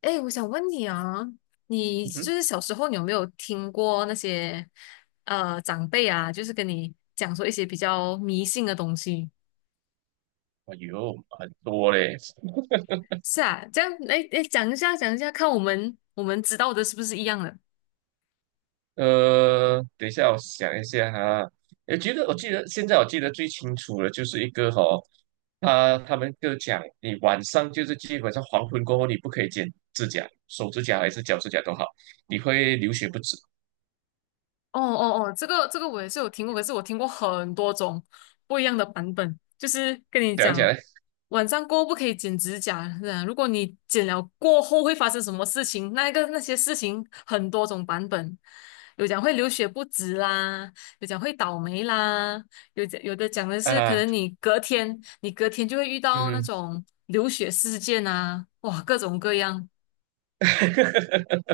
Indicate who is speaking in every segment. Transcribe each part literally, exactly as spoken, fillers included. Speaker 1: 哎，我想问你啊，你
Speaker 2: 嗯
Speaker 1: 就
Speaker 2: 哼，
Speaker 1: 是小时候你有没有听过那些呃长辈啊，就是跟你讲说一些比较迷信的东西？
Speaker 2: 哎呦，很多嘞。
Speaker 1: 是啊，这样，哎哎，讲一下，讲一下，看我们我们知道的是不是一样的？
Speaker 2: 呃，等一下，我想一下哈。我觉得，我记得现在我记得最清楚的就是一个哈、他他们就讲，你晚上就是基本上黄昏过后，你不可以剪指甲，手指甲还是脚指甲都好，你会流血不止。
Speaker 1: 哦哦哦，这个这个我也是有听过，可是我听过很多种不一样的版本。就是跟你
Speaker 2: 讲起
Speaker 1: 讲，
Speaker 2: 来
Speaker 1: 晚上过后不可以剪指甲，是啊，如果你剪了过后会发生什么事情，那个那些事情很多种版本，有讲会流血不止啦，有讲会倒霉啦，有讲有的讲的是可
Speaker 2: 啊，
Speaker 1: 能你隔天你隔天就会遇到那
Speaker 2: 嗯
Speaker 1: 种流血事件啊，哇，各种各样。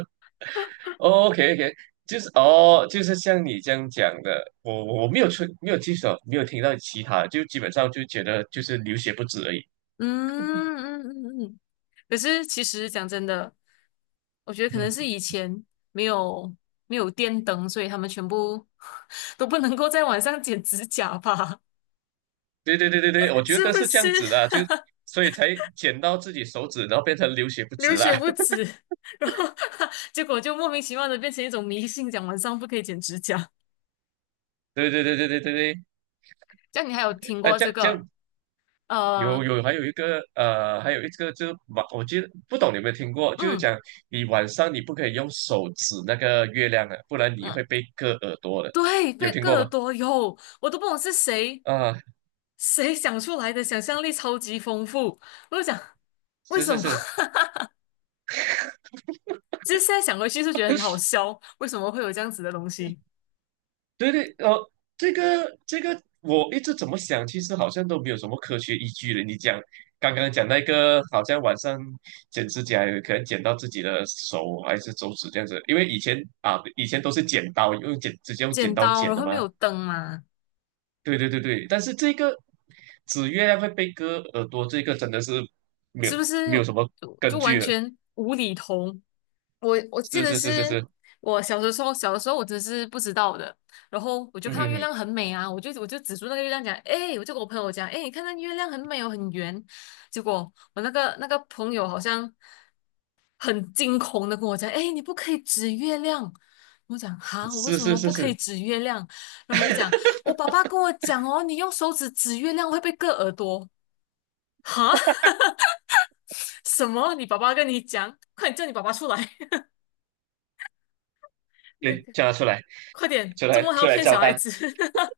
Speaker 2: ，OK OK，就是哦，就是像你这样讲的，我我我没有出没有记手，没有听到其他的，就基本上就觉得就是流血不止而已。
Speaker 1: 嗯嗯嗯嗯。可是其实讲真的，我觉得可能是
Speaker 2: 嗯。
Speaker 1: 以前没有没有电灯，所以他们全部 都不能够在晚上剪指甲吧？
Speaker 2: 对对对对对，我 觉
Speaker 1: 是
Speaker 2: 得
Speaker 1: 不
Speaker 2: 是这
Speaker 1: 是
Speaker 2: 样子的，就所以才剪到自己手指，然后变成流血 不
Speaker 1: 流
Speaker 2: 止啦。
Speaker 1: 血不 止？然后 结果就莫名其妙的变成一种迷信，讲晚上不可以剪指甲。
Speaker 2: 对对对对对对对，
Speaker 1: 这样你还有听
Speaker 2: 呃，
Speaker 1: 过
Speaker 2: 这
Speaker 1: 这
Speaker 2: 样这
Speaker 1: 个？
Speaker 2: 样有
Speaker 1: 呃，
Speaker 2: 有还有一个呃，还有一个就是晚，我记得不懂你有没有听过，就是
Speaker 1: 嗯
Speaker 2: 讲你晚上你不可以用手指那个月亮的，不然你
Speaker 1: 嗯，
Speaker 2: 会被割耳朵的，
Speaker 1: 对，
Speaker 2: 有
Speaker 1: 被
Speaker 2: 听
Speaker 1: 克
Speaker 2: 过
Speaker 1: 耳
Speaker 2: 吗？
Speaker 1: 朵有，我都不懂是谁。
Speaker 2: 啊，
Speaker 1: 谁想出来的？想象力超级丰富。我就想，为
Speaker 2: 是
Speaker 1: 什
Speaker 2: 是
Speaker 1: 么？
Speaker 2: 是，
Speaker 1: 其实现在想回去是觉得很好笑，为什么会有这样子的东西？
Speaker 2: 对对，哦，这个这个，我一直怎么想，其实好像都没有什么科学依据的。你讲刚刚讲那个，好像晚上剪指甲，有可能剪到自己的手还是手指这样子，因为以前啊，以前都是剪刀，用剪直接用剪
Speaker 1: 剪
Speaker 2: 刀
Speaker 1: 刀，
Speaker 2: 剪
Speaker 1: 然
Speaker 2: 的
Speaker 1: 后没
Speaker 2: 嘛。
Speaker 1: 有灯嘛，
Speaker 2: 对对对对，但是这个指月亮会被割耳朵，这个真的是没有
Speaker 1: 是不是
Speaker 2: 没有什么
Speaker 1: 就就
Speaker 2: 根
Speaker 1: 完
Speaker 2: 据了。
Speaker 1: 全无厘头？我我记
Speaker 2: 是
Speaker 1: 得
Speaker 2: 是是是
Speaker 1: 是
Speaker 2: 是，
Speaker 1: 我小的时候，小的时候我真是不知道的。然后我就
Speaker 2: 嗯
Speaker 1: 看到
Speaker 2: 哼
Speaker 1: 月
Speaker 2: 哼，
Speaker 1: 亮很美啊，我就我就指住那个月亮讲，哎，我就跟我朋友讲，哎，你看那月亮很美哦，很圆。结果我那个那个朋友好像很惊恐的跟我讲：“哎，你不可以指月亮。”我讲：“哈，我为
Speaker 2: 是
Speaker 1: 什
Speaker 2: 是
Speaker 1: 么
Speaker 2: 是
Speaker 1: 不可以
Speaker 2: 是，
Speaker 1: 指月亮？”然后他就讲：“我爸爸跟我讲哦，你用手指指月亮会被割耳朵。”哈，什么？你爸爸跟你讲？快点叫你爸爸出来！那
Speaker 2: 对，
Speaker 1: 个，
Speaker 2: 叫他出来，
Speaker 1: 快点，
Speaker 2: 出
Speaker 1: 周
Speaker 2: 来
Speaker 1: 末还
Speaker 2: 出
Speaker 1: 要
Speaker 2: 来
Speaker 1: 骗
Speaker 2: 交
Speaker 1: 小孩
Speaker 2: 代。
Speaker 1: 子？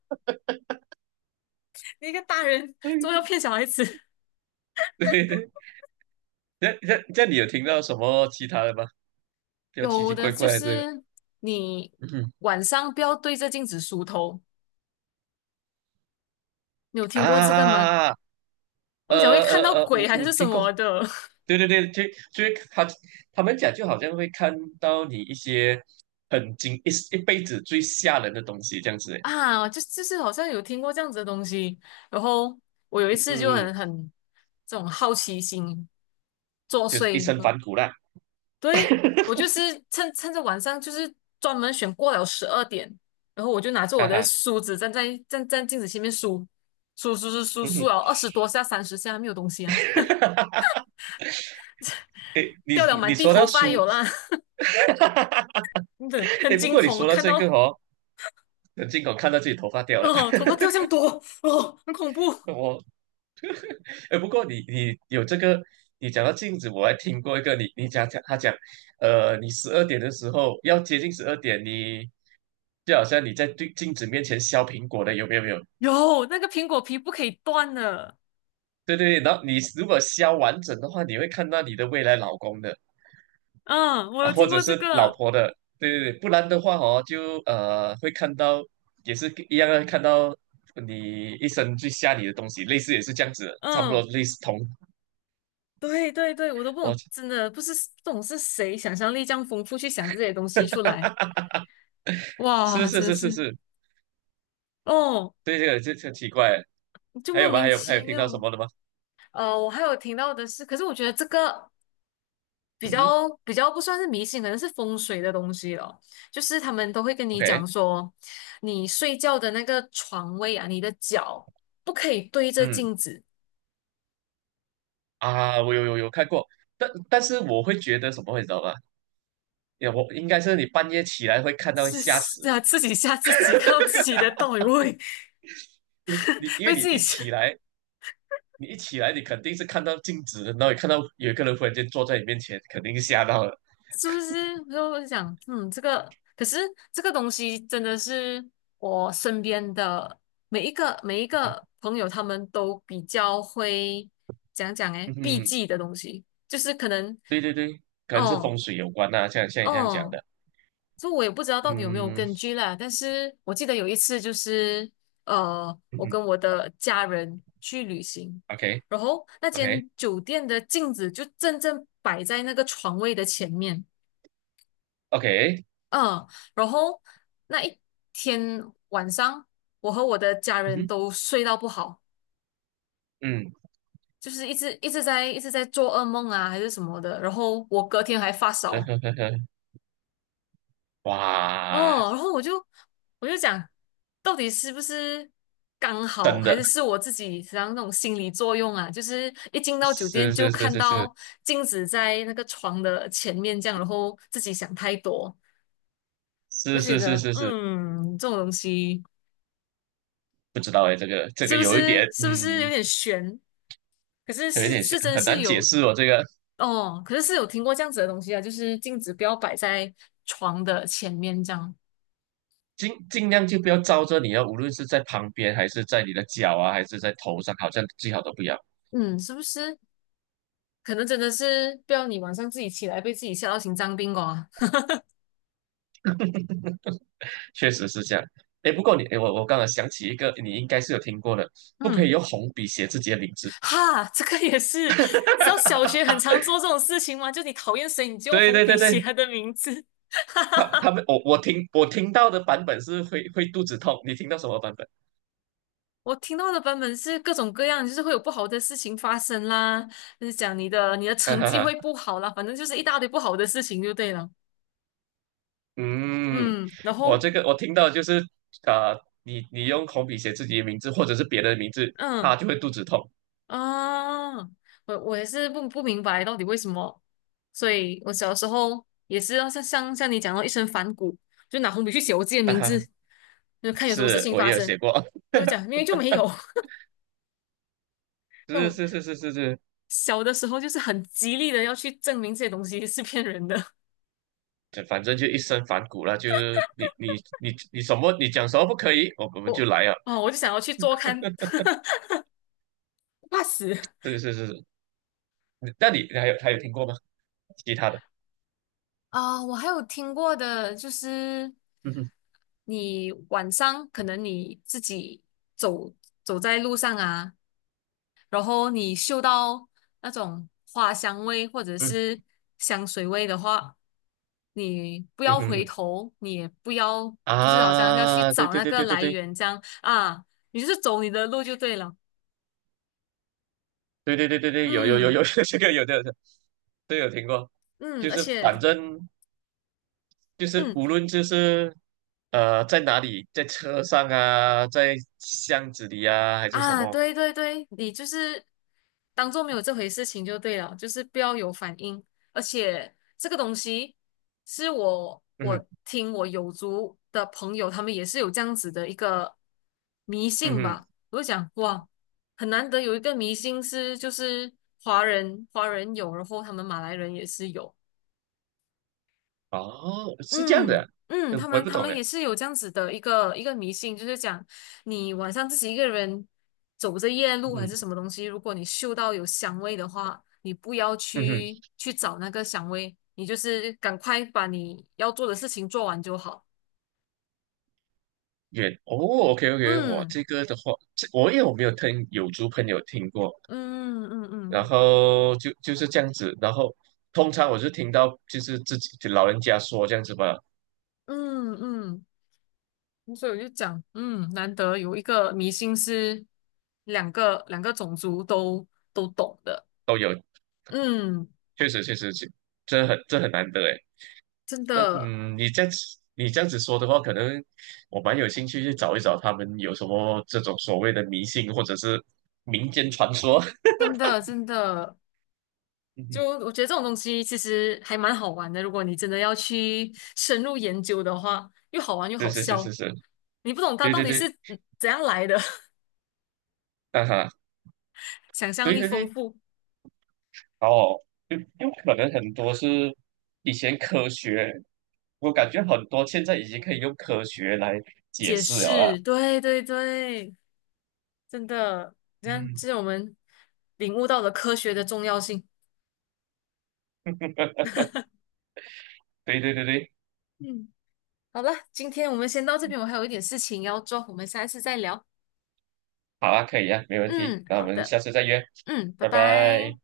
Speaker 1: 你一个大人，周末
Speaker 2: 嗯，
Speaker 1: 要骗小孩子？
Speaker 2: 对对。那那那你有听到什么其他的吗？比较奇
Speaker 1: 有
Speaker 2: 奇
Speaker 1: 的
Speaker 2: 怪
Speaker 1: 就
Speaker 2: 怪的这个，
Speaker 1: 是你
Speaker 2: 嗯哼
Speaker 1: 晚上不要对着镜子梳头，你有听过这个吗？
Speaker 2: 啊，呃
Speaker 1: 我们讲会看到
Speaker 2: 呃呃，
Speaker 1: 鬼
Speaker 2: 我
Speaker 1: 还
Speaker 2: 我
Speaker 1: 是什
Speaker 2: 听过，
Speaker 1: 么的。
Speaker 2: 对对对，就就是他他们讲就好像会看到你一些很惊一一辈子最吓人的东西这样子，
Speaker 1: 啊，就就是好像有听过这样子的东西。然后我有一
Speaker 2: 嗯，
Speaker 1: 次就
Speaker 2: 嗯，
Speaker 1: 很很这种好奇心作
Speaker 2: 就是一
Speaker 1: 祟，
Speaker 2: 身
Speaker 1: 呃
Speaker 2: 反骨啦
Speaker 1: 对，我 就是趁趁着晚上，就是专门选过了十二点，然后我就拿着我
Speaker 2: 哈
Speaker 1: 的
Speaker 2: 哈，
Speaker 1: 梳子站在站站镜子前面梳梳梳梳梳
Speaker 2: 嗯
Speaker 1: 梳
Speaker 2: 哼，
Speaker 1: 了二十多下、三十下，没有东西啊，
Speaker 2: 诶，你
Speaker 1: 掉了
Speaker 2: 你
Speaker 1: 满
Speaker 2: 你
Speaker 1: 地
Speaker 2: 说
Speaker 1: 头
Speaker 2: 到
Speaker 1: 发
Speaker 2: 书，
Speaker 1: 有啦，真的很
Speaker 2: 诶，不
Speaker 1: 惊
Speaker 2: 过你
Speaker 1: 恐，我
Speaker 2: 说到
Speaker 1: 看
Speaker 2: 这个
Speaker 1: 到
Speaker 2: 哦，很惊恐，看到自己头发掉了，
Speaker 1: 哦头发掉这样多哦，很恐怖。
Speaker 2: 我哎，不过你你有这个，你讲到镜子，我还听过一个，你你讲讲他讲，呃，你十二点的时候要接近十二点，你就好像你在对镜子面前削苹果的，有没有？没有？
Speaker 1: 有那个苹果皮不可以断的。
Speaker 2: 对对对，然后你如果削完整的话，你会看到你的未来老公的
Speaker 1: 嗯，我
Speaker 2: 啊，
Speaker 1: 有
Speaker 2: 或
Speaker 1: 听
Speaker 2: 者
Speaker 1: 过这
Speaker 2: 是老
Speaker 1: 个，
Speaker 2: 婆的，对对对，不然的话哦，就呃会看到也是一样的，看到你一生最下你的东西，类似也是这样子的差不多
Speaker 1: 嗯，
Speaker 2: 类似同，
Speaker 1: 对对对，我都不懂，
Speaker 2: 我
Speaker 1: 真的不是不懂是谁想象力这样丰富去想这些东西出来，
Speaker 2: 是
Speaker 1: 哇，
Speaker 2: 是
Speaker 1: 真的
Speaker 2: 是是
Speaker 1: 是，
Speaker 2: 是，
Speaker 1: 哦，
Speaker 2: 对这个这很奇怪。
Speaker 1: 就
Speaker 2: 还有
Speaker 1: 莫
Speaker 2: 吗？
Speaker 1: 名
Speaker 2: 还有还有
Speaker 1: 其
Speaker 2: 听
Speaker 1: 妙。
Speaker 2: 到什么的吗？
Speaker 1: 呃，我还有听到的是，可是我觉得这个比
Speaker 2: 嗯哼
Speaker 1: 较比较不算是迷信，可能是风水的东西了，就是他们都会跟你
Speaker 2: ，OK，
Speaker 1: 讲说，你睡觉的那个床位啊，你的脚不可以对着
Speaker 2: 嗯
Speaker 1: 镜子。
Speaker 2: 啊，我有有有看过，但但是我会觉得什么，你知道吗？呀，我应该是你半夜起来会看 到
Speaker 1: 是
Speaker 2: 吓
Speaker 1: 是
Speaker 2: 死，
Speaker 1: 啊，自己吓自己，看到自己的倒影，会
Speaker 2: 因为你因为
Speaker 1: 被
Speaker 2: 你
Speaker 1: 自己
Speaker 2: 一
Speaker 1: 吓，
Speaker 2: 起来，你一起来，你肯定是看到镜子，然后你看到有一个人忽然间坐在你面前，肯定是吓到了。
Speaker 1: 是不是？就我就想，嗯，这个可是这个东西真的是我身边的每一个每一
Speaker 2: 嗯哼，
Speaker 1: 个朋友，他们都比较会讲讲诶，
Speaker 2: 嗯
Speaker 1: 避
Speaker 2: 哼
Speaker 1: 忌的东西，就是可能
Speaker 2: 对对对，可能是
Speaker 1: 哦
Speaker 2: 风水有关呐、像像你这样讲
Speaker 1: 哦，
Speaker 2: 的。
Speaker 1: 就我也不知道到底有没有
Speaker 2: 嗯
Speaker 1: 根据啦。但是我记得有一次就是呃，
Speaker 2: 嗯
Speaker 1: 我
Speaker 2: 哼
Speaker 1: 跟我的家人去旅行，
Speaker 2: ，OK
Speaker 1: 然后那
Speaker 2: OK
Speaker 1: 间酒店的镜子就正正摆在那个床位的前面。
Speaker 2: OK，
Speaker 1: 嗯，然后那一天晚上，我和我的家
Speaker 2: 嗯
Speaker 1: 人
Speaker 2: 哼
Speaker 1: 都睡到不好，
Speaker 2: 嗯，
Speaker 1: 就是一直一直在一直在做噩梦啊，还是什么的。然后我隔天还发烧，
Speaker 2: 哇，
Speaker 1: 哦，然后我就我就讲，到底是不是刚好，
Speaker 2: 真
Speaker 1: 还
Speaker 2: 的
Speaker 1: 是是我自己实际上那种心理作用啊？就是一进到酒店
Speaker 2: 是
Speaker 1: 就
Speaker 2: 是是
Speaker 1: 看
Speaker 2: 是是。
Speaker 1: 到镜子在那个床的前面这样，然后自己想太多。我
Speaker 2: 是
Speaker 1: 就觉
Speaker 2: 是是
Speaker 1: 得，
Speaker 2: 是是，
Speaker 1: 嗯，这种东西
Speaker 2: 不知道哎，这个这
Speaker 1: 是
Speaker 2: 个
Speaker 1: 不
Speaker 2: 有一
Speaker 1: 是
Speaker 2: 点，
Speaker 1: 是不是有
Speaker 2: 嗯，
Speaker 1: 点悬？可是
Speaker 2: 有一
Speaker 1: 是
Speaker 2: 点
Speaker 1: 是
Speaker 2: 像
Speaker 1: 真
Speaker 2: 很
Speaker 1: 是
Speaker 2: 难解
Speaker 1: 有
Speaker 2: 释哦。这个
Speaker 1: 哦，可是是有听过这样子的东西啊，就是镜子不要摆在床的前面这样，
Speaker 2: 尽尽量就不要招着你啊，无论是在旁边，还是在你的脚啊，还是在头上，好像最好都不要。
Speaker 1: 嗯，是不是？可能真的是不要你晚上自己起来被自己吓到心脏病哦啊。
Speaker 2: 确实是这样。哎，不过你，诶我我刚才想起一个，你应该是有听过的，不可
Speaker 1: 嗯，
Speaker 2: 以用红笔写自己的名字。
Speaker 1: 哈，这个也是，知道小学很常做这种事情吗？就你讨厌谁，你就用
Speaker 2: 对
Speaker 1: 红
Speaker 2: 对
Speaker 1: 笔
Speaker 2: 对
Speaker 1: 写
Speaker 2: 对，
Speaker 1: 他的名字。
Speaker 2: 他他们我我听我听到的版本是会会肚子痛，你听到什么版本？
Speaker 1: 我听到的版本是各种各样，就是会有不好的事情发生啦，就是讲你的你的成绩会 不好啦，反正就是一大堆不好的事情就对了。
Speaker 2: 嗯，
Speaker 1: 嗯，然
Speaker 2: 我
Speaker 1: 后
Speaker 2: 这个我听到就是啊、你你用红笔写自己的名字或者是别人的名字，他
Speaker 1: 嗯。
Speaker 2: 就会肚子痛
Speaker 1: 啊，我我也是不不明白到底为什么，所以我小时候也是要像像像你讲到一身反骨，就拿红笔去写我自己的名
Speaker 2: 啊。
Speaker 1: 字，就看有什么事
Speaker 2: 是
Speaker 1: 情
Speaker 2: 我
Speaker 1: 发
Speaker 2: 也有
Speaker 1: 生，
Speaker 2: 写过，
Speaker 1: 我就讲明明就没有 那
Speaker 2: 是
Speaker 1: 种。
Speaker 2: 是是是是是，
Speaker 1: 小的时候就是很极力的要去证明这些东西是骗人的，
Speaker 2: 这反正就一身反骨了。就是你你你你什么你讲什么不可以，我我们就
Speaker 1: 我
Speaker 2: 来啊。
Speaker 1: 哦我就想要去做看，怕死。
Speaker 2: 是是是是，那你还有还有听过吗？其他的，
Speaker 1: 啊，我还有听过的，就是
Speaker 2: 嗯哼
Speaker 1: 你晚上可能你自己走走在路上啊，然后你嗅到那种花香味或者
Speaker 2: 嗯
Speaker 1: 是香水味的话，你不
Speaker 2: 嗯
Speaker 1: 要
Speaker 2: 哼
Speaker 1: 回
Speaker 2: 嗯
Speaker 1: 头，你也不要就是好像要去
Speaker 2: 啊，对
Speaker 1: 找
Speaker 2: 对
Speaker 1: 那
Speaker 2: 对
Speaker 1: 个
Speaker 2: 对对
Speaker 1: 来
Speaker 2: 对
Speaker 1: 源这样啊，你就是走你的路就对了。
Speaker 2: 对对对对对，有有有
Speaker 1: 嗯
Speaker 2: 有 这个有的，这个有听过，
Speaker 1: 嗯，
Speaker 2: 就
Speaker 1: 而
Speaker 2: 是反
Speaker 1: 且
Speaker 2: 正。就是
Speaker 1: 嗯，
Speaker 2: 无论就是呃在哪里，在车上啊，在巷子里啊，还是什
Speaker 1: 啊，
Speaker 2: 么，
Speaker 1: 对对对，你就是当做没有这回事情就对了，就是不要有反应。而且这个东西是我
Speaker 2: 嗯
Speaker 1: 我
Speaker 2: 哼
Speaker 1: 听我友族的朋友，他们也是有这样子的一个迷
Speaker 2: 嗯
Speaker 1: 信
Speaker 2: 哼，
Speaker 1: 吧。我就想，哇，很难得有一个迷信是就是华人华人有，然后他们马来人也是有。
Speaker 2: 哦，是这样的
Speaker 1: 嗯
Speaker 2: 啊，
Speaker 1: 嗯，
Speaker 2: 呃
Speaker 1: 他
Speaker 2: 我也
Speaker 1: 们
Speaker 2: 不
Speaker 1: 他
Speaker 2: 懂
Speaker 1: 们
Speaker 2: 哎，
Speaker 1: 也是有这样子的一个一个迷信，就是讲你晚上自己一个人走着夜路还是
Speaker 2: 嗯
Speaker 1: 什么东西，如果你嗅到有香味的话，你不要
Speaker 2: 嗯哼，
Speaker 1: 去去找那个香味，你就是赶快把你要做的事情做完就好。
Speaker 2: 远哦，OK OK，我
Speaker 1: 嗯
Speaker 2: 这个的话，这我因为我没有听有族朋友听过，
Speaker 1: 嗯嗯
Speaker 2: 然
Speaker 1: 嗯
Speaker 2: 后就就是这样子，然后通常我是听到就是自己就老人家说这样子吧，
Speaker 1: 嗯嗯，所以我就讲，嗯，难得有一个迷信是两个两个种族都都懂的，
Speaker 2: 都有，
Speaker 1: 嗯，
Speaker 2: 确实确实，这这很这很难得哎。
Speaker 1: 真
Speaker 2: 但
Speaker 1: 的
Speaker 2: 嗯，你这样子你这样子说的话，可能我蛮有兴趣去找一找他们有什么这种所谓的迷信或者是民间传说。
Speaker 1: 真的真的，
Speaker 2: 嗯
Speaker 1: 就
Speaker 2: 哼，
Speaker 1: 我觉得这种东西其实还蛮好玩的，如果你真的要去深入研究的话，又好玩又
Speaker 2: 是
Speaker 1: 好
Speaker 2: 是是
Speaker 1: 笑。
Speaker 2: 是是，
Speaker 1: 你不懂它
Speaker 2: 对
Speaker 1: 到
Speaker 2: 对
Speaker 1: 底是
Speaker 2: 对，
Speaker 1: 嗯怎样来的，
Speaker 2: 啊哈，
Speaker 1: 想象
Speaker 2: 对
Speaker 1: 力
Speaker 2: 对
Speaker 1: 丰
Speaker 2: 对，
Speaker 1: 富，
Speaker 2: 哦，就有可能很多是以前科学，我感觉很多现在已经可以用科学来解
Speaker 1: 解
Speaker 2: 释了
Speaker 1: 释，
Speaker 2: 啦。
Speaker 1: 对对对，真的，你看，
Speaker 2: 嗯，
Speaker 1: 这是我们领悟到了科学的重要性。
Speaker 2: 对对对对，
Speaker 1: 嗯，好了，今天我们先到这边，我还有一点事情要做，我们下一次再聊。
Speaker 2: 好啊，可以啊，没问题，
Speaker 1: 嗯，
Speaker 2: 那我
Speaker 1: 好
Speaker 2: 们
Speaker 1: 的，
Speaker 2: 下次再约，
Speaker 1: 嗯，拜
Speaker 2: 拜
Speaker 1: 拜。
Speaker 2: 拜。